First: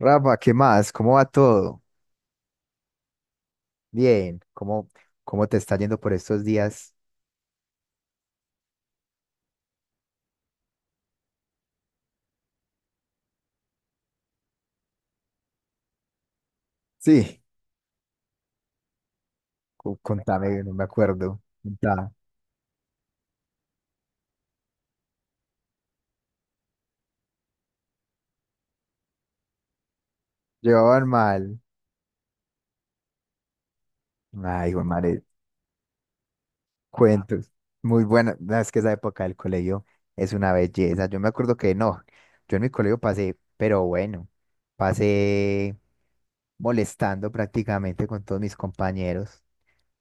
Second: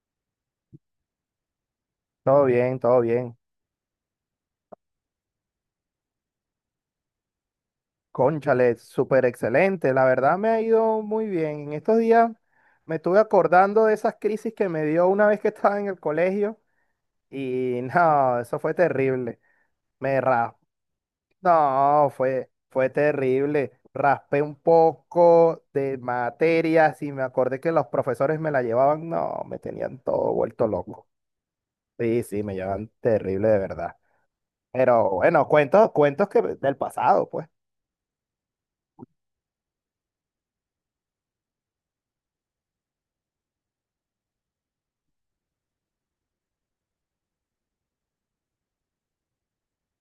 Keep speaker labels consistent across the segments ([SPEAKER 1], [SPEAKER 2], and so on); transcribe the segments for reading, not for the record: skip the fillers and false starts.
[SPEAKER 1] Rafa, ¿qué más? ¿Cómo va todo?
[SPEAKER 2] Todo bien, todo bien.
[SPEAKER 1] Bien, ¿cómo te está yendo por estos días?
[SPEAKER 2] Cónchale, súper excelente. La verdad me ha ido muy bien. En estos días me estuve acordando de esas crisis que me dio una vez que estaba en el colegio
[SPEAKER 1] Sí,
[SPEAKER 2] y no, eso fue terrible. Me raspé.
[SPEAKER 1] contame, no me acuerdo. Contá.
[SPEAKER 2] No, fue terrible. Raspé un poco de materias y me acordé que los profesores me la llevaban. No, me tenían todo vuelto
[SPEAKER 1] Llevaban
[SPEAKER 2] loco.
[SPEAKER 1] mal.
[SPEAKER 2] Sí, sí, me llevan terrible de verdad.
[SPEAKER 1] Ay, hijo de
[SPEAKER 2] Pero
[SPEAKER 1] madre,
[SPEAKER 2] bueno, cuentos, cuentos que del pasado, pues.
[SPEAKER 1] cuentos. Muy buena. No, Es que esa época del colegio es una belleza. Yo me acuerdo que no, yo en mi colegio pasé, pero bueno, pasé molestando prácticamente con todos mis compañeros.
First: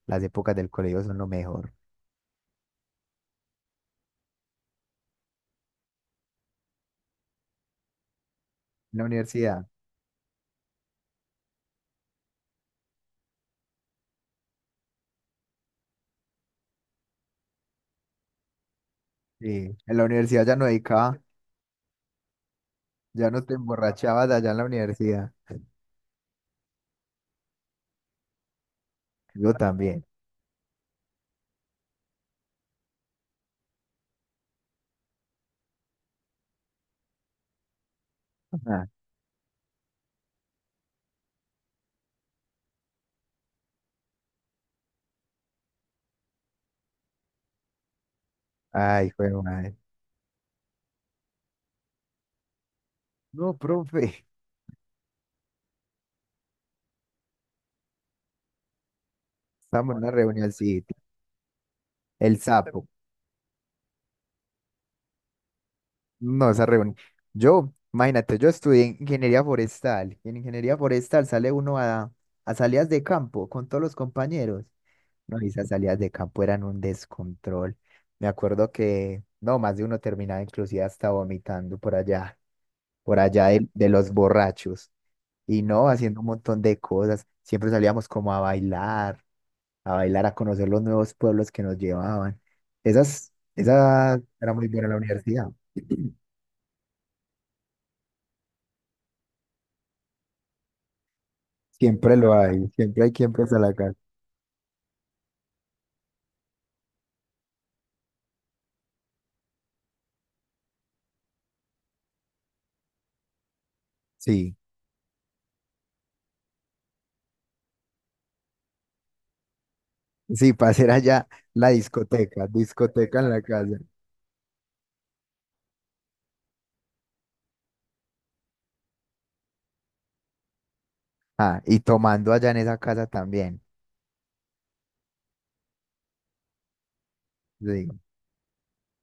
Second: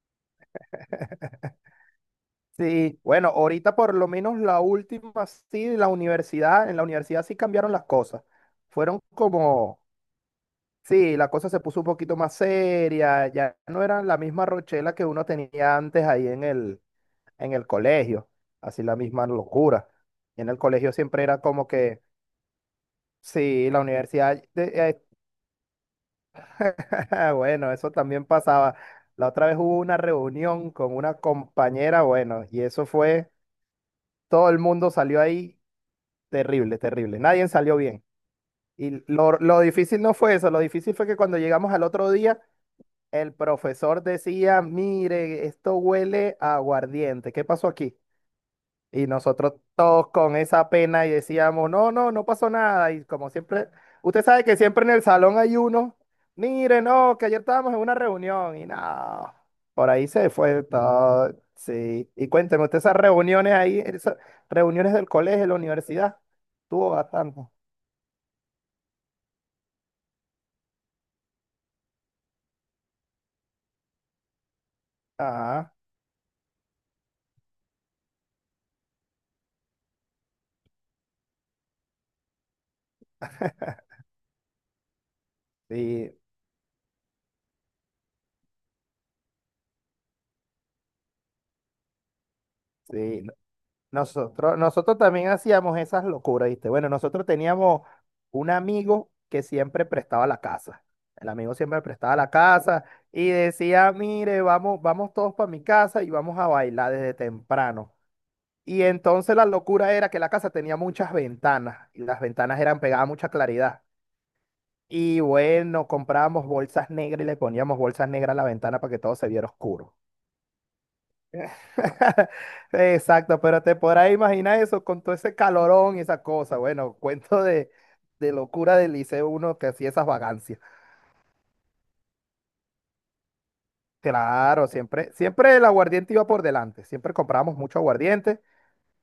[SPEAKER 1] Las épocas del colegio son lo mejor.
[SPEAKER 2] Sí, bueno, ahorita por lo menos la última, sí, la universidad, en la universidad sí cambiaron las cosas.
[SPEAKER 1] En
[SPEAKER 2] Fueron
[SPEAKER 1] la universidad,
[SPEAKER 2] como, sí, la cosa se puso un poquito más seria, ya no era la misma rochela que uno tenía antes ahí en el colegio, así la misma
[SPEAKER 1] sí,
[SPEAKER 2] locura.
[SPEAKER 1] en la
[SPEAKER 2] Y
[SPEAKER 1] universidad
[SPEAKER 2] en
[SPEAKER 1] ya
[SPEAKER 2] el
[SPEAKER 1] no
[SPEAKER 2] colegio
[SPEAKER 1] dedicaba.
[SPEAKER 2] siempre era como que,
[SPEAKER 1] Ya no te
[SPEAKER 2] sí, la
[SPEAKER 1] emborrachabas
[SPEAKER 2] universidad,
[SPEAKER 1] allá en la universidad.
[SPEAKER 2] bueno, eso también pasaba. La otra
[SPEAKER 1] Yo
[SPEAKER 2] vez hubo una
[SPEAKER 1] también.
[SPEAKER 2] reunión con una compañera, bueno, y eso fue todo el mundo salió ahí. Terrible, terrible. Nadie salió bien.
[SPEAKER 1] Ajá.
[SPEAKER 2] Y lo difícil no fue eso, lo difícil fue que cuando llegamos al otro día, el profesor decía, mire, esto huele a aguardiente, ¿qué pasó aquí? Y
[SPEAKER 1] Ay, fue
[SPEAKER 2] nosotros
[SPEAKER 1] madre.
[SPEAKER 2] todos con esa pena y decíamos, no, no, no pasó nada. Y como
[SPEAKER 1] No,
[SPEAKER 2] siempre,
[SPEAKER 1] profe,
[SPEAKER 2] usted sabe que siempre en el salón hay uno, mire, no, que ayer estábamos en una reunión y no, por
[SPEAKER 1] estamos en
[SPEAKER 2] ahí
[SPEAKER 1] una
[SPEAKER 2] se fue
[SPEAKER 1] reunioncita.
[SPEAKER 2] todo. Sí, y
[SPEAKER 1] El
[SPEAKER 2] cuénteme, usted
[SPEAKER 1] sapo.
[SPEAKER 2] esas reuniones ahí, esas reuniones del colegio, de la universidad,
[SPEAKER 1] No, esa
[SPEAKER 2] tuvo
[SPEAKER 1] reunión.
[SPEAKER 2] bastante.
[SPEAKER 1] Yo, imagínate, yo estudié ingeniería forestal. Y en ingeniería forestal sale uno a salidas de campo con todos los compañeros. No, y esas
[SPEAKER 2] Ajá,
[SPEAKER 1] salidas de campo eran un descontrol. Me acuerdo que, no, más de uno terminaba inclusive hasta vomitando por allá de los borrachos. Y no,
[SPEAKER 2] sí,
[SPEAKER 1] haciendo un montón de cosas. Siempre salíamos como a bailar, a bailar, a conocer los nuevos pueblos que nos llevaban.
[SPEAKER 2] sí.
[SPEAKER 1] Esa era
[SPEAKER 2] Nosotros,
[SPEAKER 1] muy buena la
[SPEAKER 2] nosotros también
[SPEAKER 1] universidad.
[SPEAKER 2] hacíamos esas locuras, ¿viste? Bueno, nosotros teníamos un amigo que siempre prestaba la casa. El amigo siempre
[SPEAKER 1] Siempre
[SPEAKER 2] prestaba la
[SPEAKER 1] lo hay,
[SPEAKER 2] casa
[SPEAKER 1] siempre hay
[SPEAKER 2] y
[SPEAKER 1] quien presta la
[SPEAKER 2] decía,
[SPEAKER 1] casa.
[SPEAKER 2] mire, vamos, vamos todos para mi casa y vamos a bailar desde temprano. Y entonces la locura era que la casa tenía muchas ventanas y las ventanas eran pegadas a mucha claridad.
[SPEAKER 1] Sí,
[SPEAKER 2] Y bueno, comprábamos bolsas negras y le poníamos bolsas negras a la ventana para que todo se viera oscuro.
[SPEAKER 1] sí, para hacer allá la discoteca, discoteca en
[SPEAKER 2] Exacto,
[SPEAKER 1] la
[SPEAKER 2] pero te
[SPEAKER 1] casa.
[SPEAKER 2] podrás imaginar eso con todo ese calorón y esa cosa. Bueno, cuento de locura del liceo uno que hacía esas vagancias.
[SPEAKER 1] Ah, y tomando allá en esa casa también.
[SPEAKER 2] Claro, siempre, siempre el aguardiente iba por delante, siempre comprábamos mucho
[SPEAKER 1] Sí,
[SPEAKER 2] aguardiente.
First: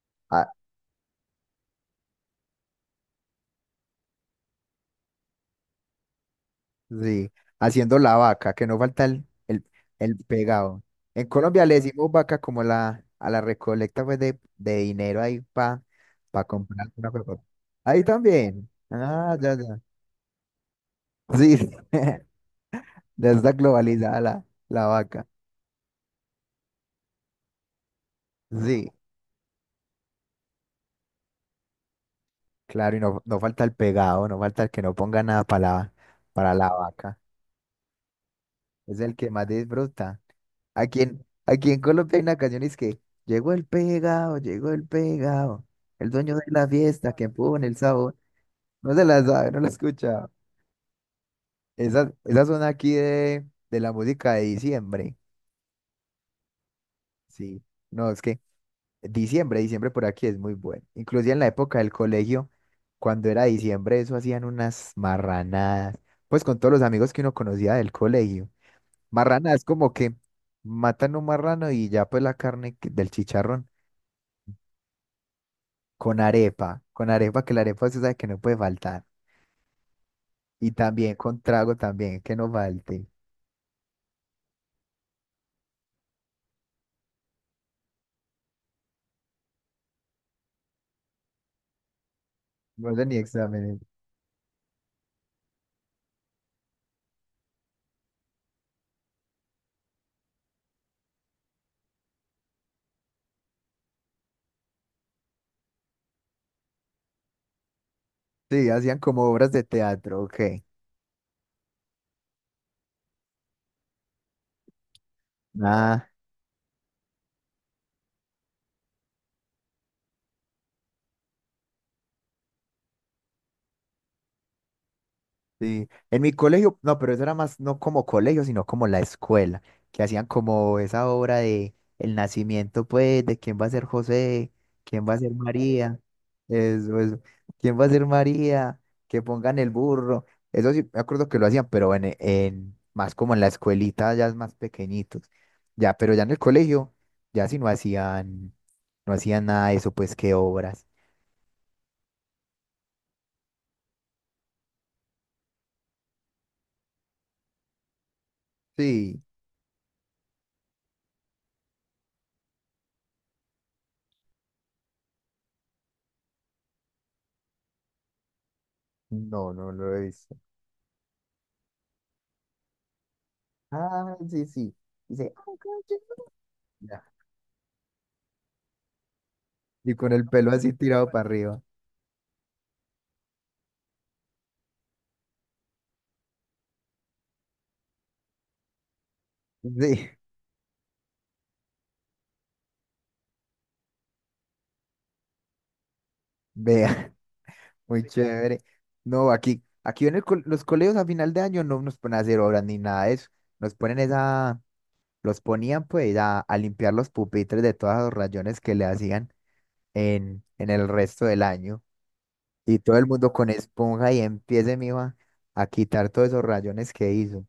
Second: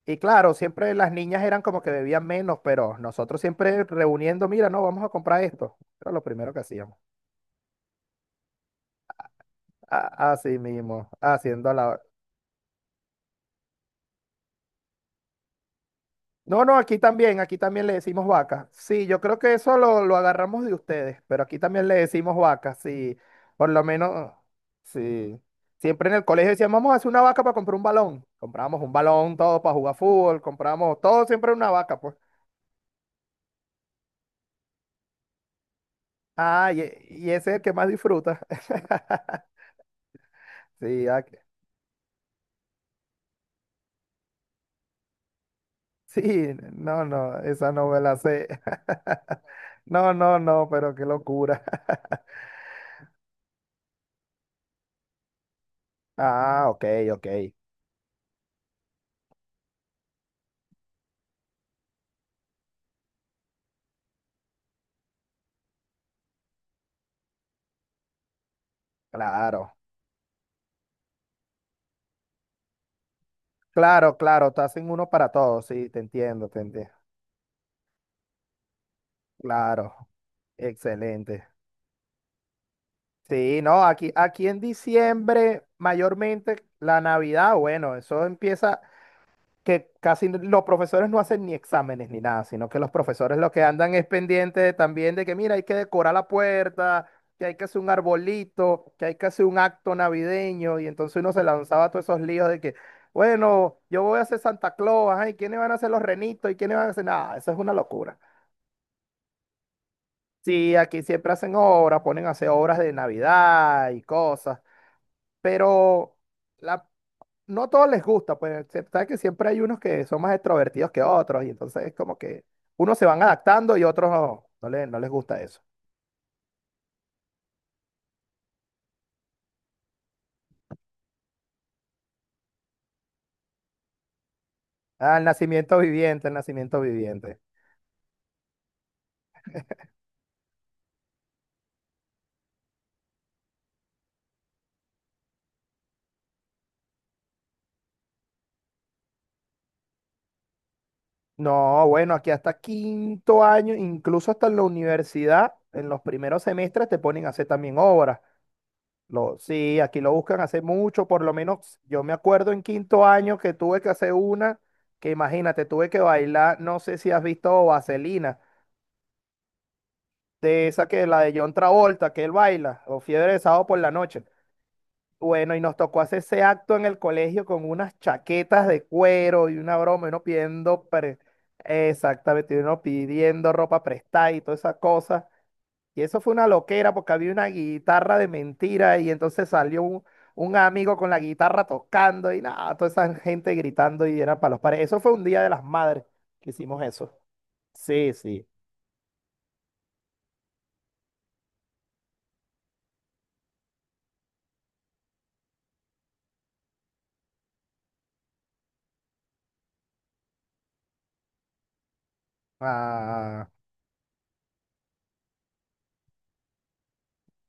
[SPEAKER 2] Y
[SPEAKER 1] ah,
[SPEAKER 2] claro, siempre las niñas eran como que bebían menos, pero nosotros siempre reuniendo, mira, no, vamos a comprar esto. Era lo primero que hacíamos.
[SPEAKER 1] sí, haciendo la vaca, que no falta el
[SPEAKER 2] Así
[SPEAKER 1] pegado.
[SPEAKER 2] mismo,
[SPEAKER 1] En Colombia
[SPEAKER 2] haciendo
[SPEAKER 1] le
[SPEAKER 2] la.
[SPEAKER 1] decimos vaca como a la recolecta pues, de dinero ahí para
[SPEAKER 2] No, no,
[SPEAKER 1] comprar una Coca-Cola.
[SPEAKER 2] aquí también le
[SPEAKER 1] Ahí
[SPEAKER 2] decimos vaca.
[SPEAKER 1] también.
[SPEAKER 2] Sí, yo
[SPEAKER 1] Ah,
[SPEAKER 2] creo que
[SPEAKER 1] ya,
[SPEAKER 2] eso
[SPEAKER 1] ya.
[SPEAKER 2] lo agarramos de ustedes, pero
[SPEAKER 1] Sí,
[SPEAKER 2] aquí
[SPEAKER 1] sí.
[SPEAKER 2] también le decimos vaca, sí.
[SPEAKER 1] Ya está
[SPEAKER 2] Por lo
[SPEAKER 1] globalizada
[SPEAKER 2] menos,
[SPEAKER 1] la vaca.
[SPEAKER 2] sí. Siempre en el colegio decíamos, vamos a hacer una vaca para comprar un balón. Comprábamos
[SPEAKER 1] Sí,
[SPEAKER 2] un balón, todo para jugar fútbol, compramos todo, siempre una vaca, pues.
[SPEAKER 1] claro, y no, no falta el pegado, no falta el que no ponga nada para la, para la
[SPEAKER 2] Ah, y,
[SPEAKER 1] vaca.
[SPEAKER 2] y ese es el que más disfruta.
[SPEAKER 1] Es el que más disfruta.
[SPEAKER 2] Sí, ah,
[SPEAKER 1] Aquí en Colombia hay una canción es que llegó el pegado, el
[SPEAKER 2] sí,
[SPEAKER 1] dueño de la
[SPEAKER 2] no,
[SPEAKER 1] fiesta que
[SPEAKER 2] no,
[SPEAKER 1] pone
[SPEAKER 2] esa
[SPEAKER 1] el
[SPEAKER 2] no me
[SPEAKER 1] sabor.
[SPEAKER 2] la sé.
[SPEAKER 1] No se la sabe, no la
[SPEAKER 2] No,
[SPEAKER 1] escucha.
[SPEAKER 2] no, no, pero qué locura.
[SPEAKER 1] Esa zona aquí de la música de diciembre.
[SPEAKER 2] Ah, ok, ok,
[SPEAKER 1] Sí, no, es que Diciembre, diciembre por aquí es muy bueno. Inclusive en la época del colegio, cuando era diciembre, eso hacían unas marranadas, pues con todos los amigos que uno conocía del colegio. Marranadas
[SPEAKER 2] claro.
[SPEAKER 1] como que matan un marrano y ya pues la carne que- del chicharrón
[SPEAKER 2] Claro, claro, te hacen uno para todos, sí, te entiendo, te entiendo.
[SPEAKER 1] con arepa, que la arepa usted sabe que no puede faltar.
[SPEAKER 2] Claro,
[SPEAKER 1] Y también con
[SPEAKER 2] excelente.
[SPEAKER 1] trago también, que no falte.
[SPEAKER 2] Sí, no, aquí en diciembre, mayormente la Navidad, bueno, eso empieza que casi los profesores no hacen ni exámenes ni nada, sino que los
[SPEAKER 1] No sé ni
[SPEAKER 2] profesores lo que
[SPEAKER 1] exámenes.
[SPEAKER 2] andan es pendiente también de que, mira, hay que decorar la puerta, que hay que hacer un arbolito, que hay que hacer un acto navideño, y entonces uno se lanzaba a todos esos líos de que. Bueno, yo voy a hacer Santa Claus, ajá, ¿y quiénes van a hacer los renitos? ¿Y quiénes van a hacer nada? Eso es una locura.
[SPEAKER 1] Sí, hacían como obras de teatro, ok.
[SPEAKER 2] Sí, aquí siempre hacen obras, ponen a hacer obras de Navidad y cosas,
[SPEAKER 1] Ah,
[SPEAKER 2] pero la, no a todos les gusta, pues sabes que siempre hay unos que son más extrovertidos que otros, y entonces es como que unos se van adaptando y otros no, no, no les gusta eso.
[SPEAKER 1] sí, en mi colegio, no, pero eso era más no como colegio, sino como la escuela, que hacían como esa obra de el nacimiento, pues, de quién va a ser José, quién va a
[SPEAKER 2] Ah, el
[SPEAKER 1] ser
[SPEAKER 2] nacimiento
[SPEAKER 1] María,
[SPEAKER 2] viviente, el nacimiento
[SPEAKER 1] eso,
[SPEAKER 2] viviente.
[SPEAKER 1] quién va a ser María, que pongan el burro, eso sí, me acuerdo que lo hacían, pero más como en la escuelita, ya es más pequeñitos, ya, pero ya en el colegio, ya sí no hacían, no hacían nada de eso, pues, qué obras.
[SPEAKER 2] No, bueno, aquí hasta quinto año, incluso hasta en la universidad, en los primeros semestres te ponen a hacer también obras.
[SPEAKER 1] Sí,
[SPEAKER 2] Sí, aquí lo buscan hace mucho, por lo menos yo me acuerdo en quinto año que tuve que hacer una, que imagínate, tuve que bailar, no sé si has visto Vaselina,
[SPEAKER 1] no, no lo he visto.
[SPEAKER 2] de esa que la de John Travolta, que él baila, o Fiebre de Sábado por la
[SPEAKER 1] Ah,
[SPEAKER 2] noche.
[SPEAKER 1] sí, sí. Dice,
[SPEAKER 2] Bueno,
[SPEAKER 1] "Oh,
[SPEAKER 2] y nos
[SPEAKER 1] God, you-".
[SPEAKER 2] tocó hacer ese acto en el
[SPEAKER 1] Ya.
[SPEAKER 2] colegio con unas chaquetas de cuero y una
[SPEAKER 1] Y
[SPEAKER 2] broma, y
[SPEAKER 1] con
[SPEAKER 2] uno
[SPEAKER 1] el pelo así
[SPEAKER 2] pidiendo,
[SPEAKER 1] tirado para arriba.
[SPEAKER 2] exactamente, y uno pidiendo ropa prestada y toda esa cosa. Y eso fue una loquera porque había una guitarra de mentira y entonces salió un,
[SPEAKER 1] Sí,
[SPEAKER 2] un amigo con la guitarra tocando y nada, toda esa gente gritando y era para los pares. Eso fue un día de las madres que hicimos
[SPEAKER 1] vea,
[SPEAKER 2] eso.
[SPEAKER 1] muy
[SPEAKER 2] Sí, sí.
[SPEAKER 1] chévere. No, aquí, aquí en el co- los colegios a final de año no nos ponen a hacer obras ni nada de eso. Nos ponen esa, los ponían pues a limpiar los pupitres de todos los rayones que le hacían en el resto del año. Y todo el mundo
[SPEAKER 2] Ah,
[SPEAKER 1] con esponja y empiece, mijo, a quitar todos esos rayones que hizo.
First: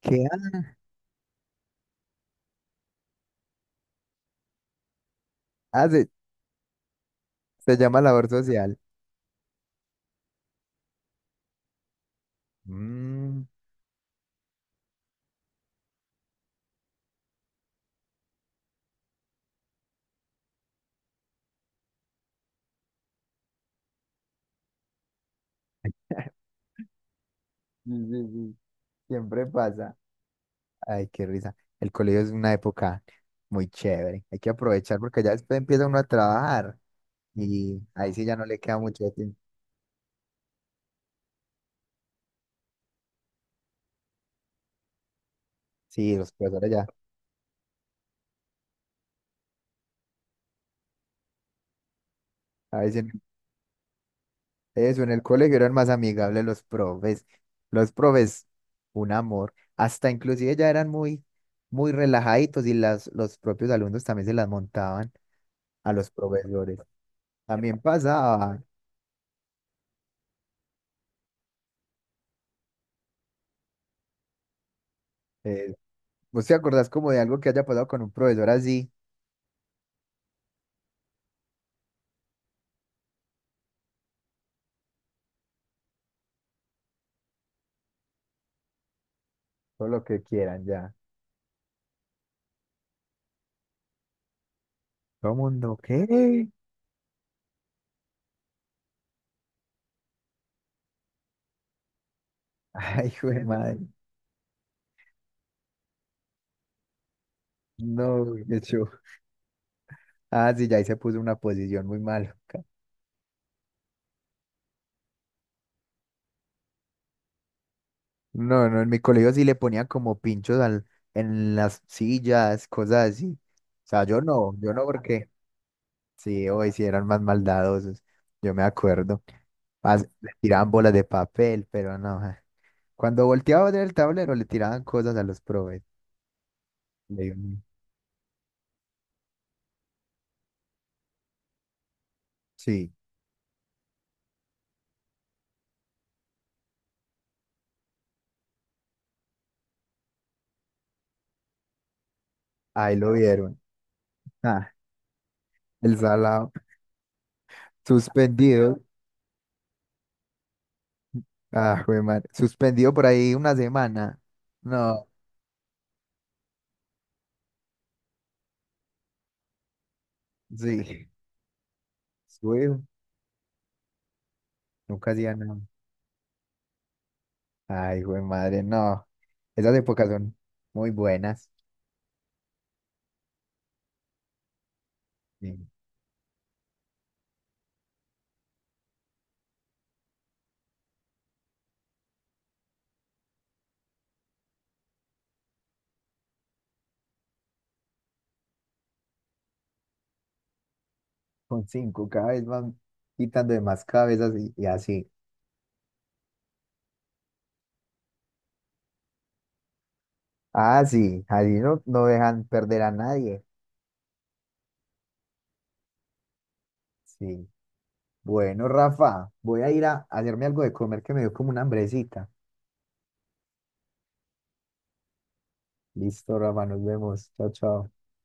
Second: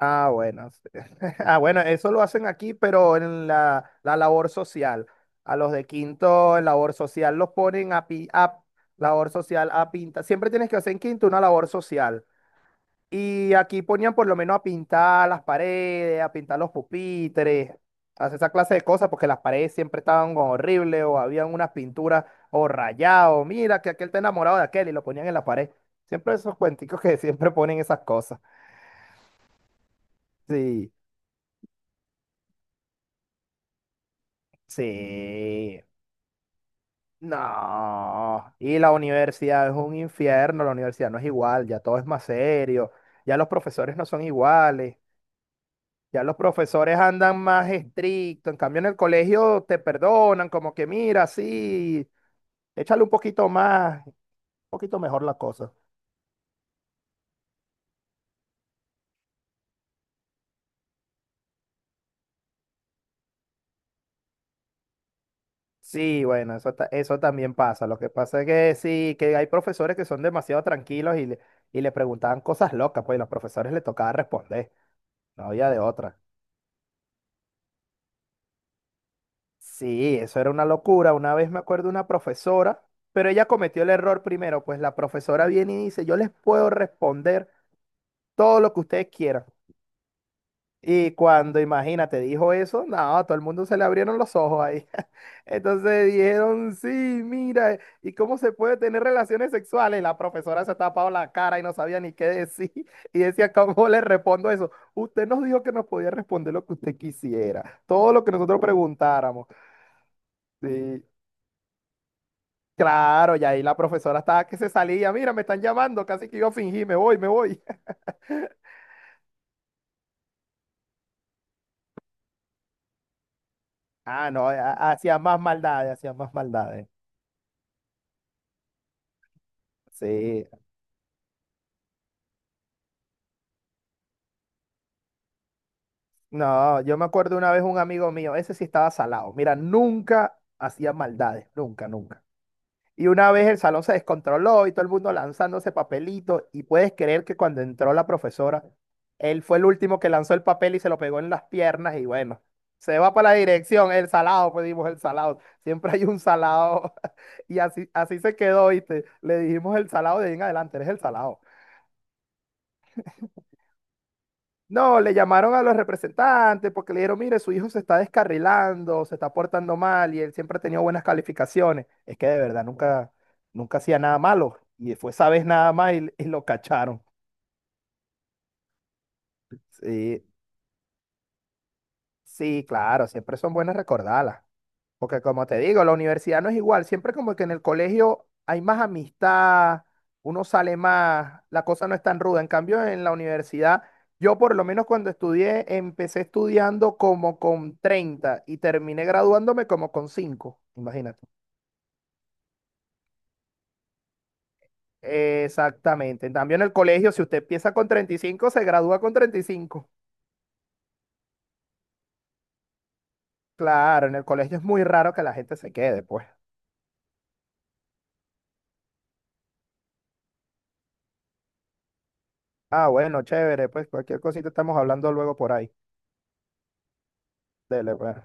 [SPEAKER 1] ¿Qué
[SPEAKER 2] bueno. Sí. Ah, bueno, eso lo hacen aquí, pero en la, la labor social. A los de
[SPEAKER 1] hace?
[SPEAKER 2] quinto en labor social los
[SPEAKER 1] Se
[SPEAKER 2] ponen
[SPEAKER 1] llama labor
[SPEAKER 2] a
[SPEAKER 1] social.
[SPEAKER 2] labor social a pinta. Siempre tienes que hacer en quinto una labor social.
[SPEAKER 1] Mm.
[SPEAKER 2] Y aquí ponían por lo menos a pintar las paredes, a pintar los pupitres, a hacer esa clase de cosas, porque las paredes siempre estaban como horribles o habían unas pinturas o rayados. Mira, que aquel está enamorado de aquel y lo ponían en la pared. Siempre esos cuenticos que siempre ponen
[SPEAKER 1] Sí,
[SPEAKER 2] esas
[SPEAKER 1] sí,
[SPEAKER 2] cosas.
[SPEAKER 1] sí, siempre pasa.
[SPEAKER 2] Sí,
[SPEAKER 1] Ay, qué risa. El colegio es una época muy chévere. Hay que aprovechar porque ya después
[SPEAKER 2] sí.
[SPEAKER 1] empieza uno a trabajar y ahí sí ya no
[SPEAKER 2] No.
[SPEAKER 1] le queda
[SPEAKER 2] Y la
[SPEAKER 1] mucho tiempo.
[SPEAKER 2] universidad es un infierno, la universidad no es igual, ya todo es más serio, ya los profesores no son iguales.
[SPEAKER 1] Sí,
[SPEAKER 2] Ya
[SPEAKER 1] los
[SPEAKER 2] los
[SPEAKER 1] profesores ya.
[SPEAKER 2] profesores andan más estrictos, en cambio en el colegio te perdonan, como que mira, sí,
[SPEAKER 1] A veces
[SPEAKER 2] échale
[SPEAKER 1] en-
[SPEAKER 2] un poquito más, un poquito
[SPEAKER 1] eso, en
[SPEAKER 2] mejor
[SPEAKER 1] el
[SPEAKER 2] la
[SPEAKER 1] colegio
[SPEAKER 2] cosa.
[SPEAKER 1] eran más amigables los profes. Los profes, un amor. Hasta inclusive ya eran muy relajaditos y los propios alumnos también se las montaban a los
[SPEAKER 2] Sí, bueno,
[SPEAKER 1] profesores.
[SPEAKER 2] eso también
[SPEAKER 1] También
[SPEAKER 2] pasa. Lo que pasa es
[SPEAKER 1] pasaba.
[SPEAKER 2] que sí, que hay profesores que son demasiado tranquilos y y le preguntaban cosas locas, pues y los profesores le tocaba responder, no había
[SPEAKER 1] Eh,
[SPEAKER 2] de otra.
[SPEAKER 1] ¿Vos te acordás como de algo que haya pasado con un profesor así?
[SPEAKER 2] Sí, eso era una locura. Una vez me acuerdo una profesora, pero ella cometió el error primero, pues la profesora viene y dice, yo les puedo responder todo lo que ustedes quieran.
[SPEAKER 1] Todo lo que quieran ya.
[SPEAKER 2] Y cuando, imagínate, dijo eso, no, a todo el mundo se le abrieron los ojos ahí.
[SPEAKER 1] ¿Cómo no?
[SPEAKER 2] Entonces
[SPEAKER 1] ¿Qué?
[SPEAKER 2] dijeron, sí, mira, ¿y cómo se puede tener relaciones sexuales? La profesora se tapaba la cara y no sabía ni qué decir.
[SPEAKER 1] Ay,
[SPEAKER 2] Y
[SPEAKER 1] güey,
[SPEAKER 2] decía,
[SPEAKER 1] madre.
[SPEAKER 2] ¿cómo le respondo eso? Usted nos dijo que nos podía responder lo que usted quisiera, todo lo que
[SPEAKER 1] No, qué
[SPEAKER 2] nosotros
[SPEAKER 1] show.
[SPEAKER 2] preguntáramos.
[SPEAKER 1] Ah, sí, ya ahí se
[SPEAKER 2] Sí,
[SPEAKER 1] puso una posición muy maluca.
[SPEAKER 2] claro, y ahí la profesora estaba que se salía, mira, me están llamando, casi que yo fingí, me voy, me voy.
[SPEAKER 1] No, no, en mi colegio sí le ponían como pinchos al, en las sillas, cosas así. O sea, yo
[SPEAKER 2] Ah, no,
[SPEAKER 1] no, yo no
[SPEAKER 2] hacían
[SPEAKER 1] porque
[SPEAKER 2] más maldades, hacían más
[SPEAKER 1] sí, hoy sí
[SPEAKER 2] maldades.
[SPEAKER 1] eran más maldadosos, yo me acuerdo. Más, le
[SPEAKER 2] Sí,
[SPEAKER 1] tiraban bolas de papel, pero no. Ja. Cuando volteaba del tablero le tiraban cosas a los profes.
[SPEAKER 2] no, yo me
[SPEAKER 1] Le-
[SPEAKER 2] acuerdo una vez un amigo mío, ese sí estaba salado. Mira, nunca hacía maldades, nunca, nunca.
[SPEAKER 1] sí,
[SPEAKER 2] Y una vez el salón se descontroló y todo el mundo lanzándose papelitos. Y puedes creer que cuando entró la profesora, él fue el último que lanzó el papel y se lo pegó en las piernas. Y bueno,
[SPEAKER 1] ahí
[SPEAKER 2] se
[SPEAKER 1] lo
[SPEAKER 2] va para la
[SPEAKER 1] vieron.
[SPEAKER 2] dirección, el salado, pues
[SPEAKER 1] Ah,
[SPEAKER 2] dijimos el salado. Siempre
[SPEAKER 1] el
[SPEAKER 2] hay un
[SPEAKER 1] salado,
[SPEAKER 2] salado. Y así, así se quedó,
[SPEAKER 1] suspendido.
[SPEAKER 2] ¿viste? Le dijimos el salado de ahí en adelante, eres el salado.
[SPEAKER 1] Ah, jue madre. Suspendido por ahí una semana.
[SPEAKER 2] No,
[SPEAKER 1] No,
[SPEAKER 2] le llamaron a los representantes porque le dijeron, mire, su hijo se está descarrilando, se está portando mal y él siempre ha tenido buenas
[SPEAKER 1] sí.
[SPEAKER 2] calificaciones. Es que de verdad
[SPEAKER 1] Güey,
[SPEAKER 2] nunca, nunca hacía nada malo y
[SPEAKER 1] nunca
[SPEAKER 2] fue esa
[SPEAKER 1] hacía
[SPEAKER 2] vez
[SPEAKER 1] nada.
[SPEAKER 2] nada más y lo cacharon.
[SPEAKER 1] Ay, jue madre, no. Esas épocas
[SPEAKER 2] Sí,
[SPEAKER 1] son muy buenas.
[SPEAKER 2] sí, claro, siempre son buenas recordarlas. Porque como te
[SPEAKER 1] Sí.
[SPEAKER 2] digo, la universidad no es igual. Siempre como que en el colegio hay más amistad, uno sale más, la cosa no es tan ruda. En cambio, en la universidad, yo por lo menos cuando estudié, empecé estudiando como con 30 y terminé graduándome como con 5. Imagínate.
[SPEAKER 1] Con cinco, cada vez van quitando de más cabezas y así.
[SPEAKER 2] Exactamente. En cambio, en el colegio, si usted empieza con 35 se gradúa con 35.
[SPEAKER 1] Ah, sí, así no, no dejan perder a nadie.
[SPEAKER 2] Claro, en el colegio es muy raro que la gente se quede, pues.
[SPEAKER 1] Sí. Bueno, Rafa, voy a ir a hacerme algo de comer que me dio como una hambrecita.
[SPEAKER 2] Ah, bueno, chévere, pues cualquier cosita estamos hablando luego por ahí.
[SPEAKER 1] Listo, Rafa, nos vemos. Chao, chao.
[SPEAKER 2] Dele, pues.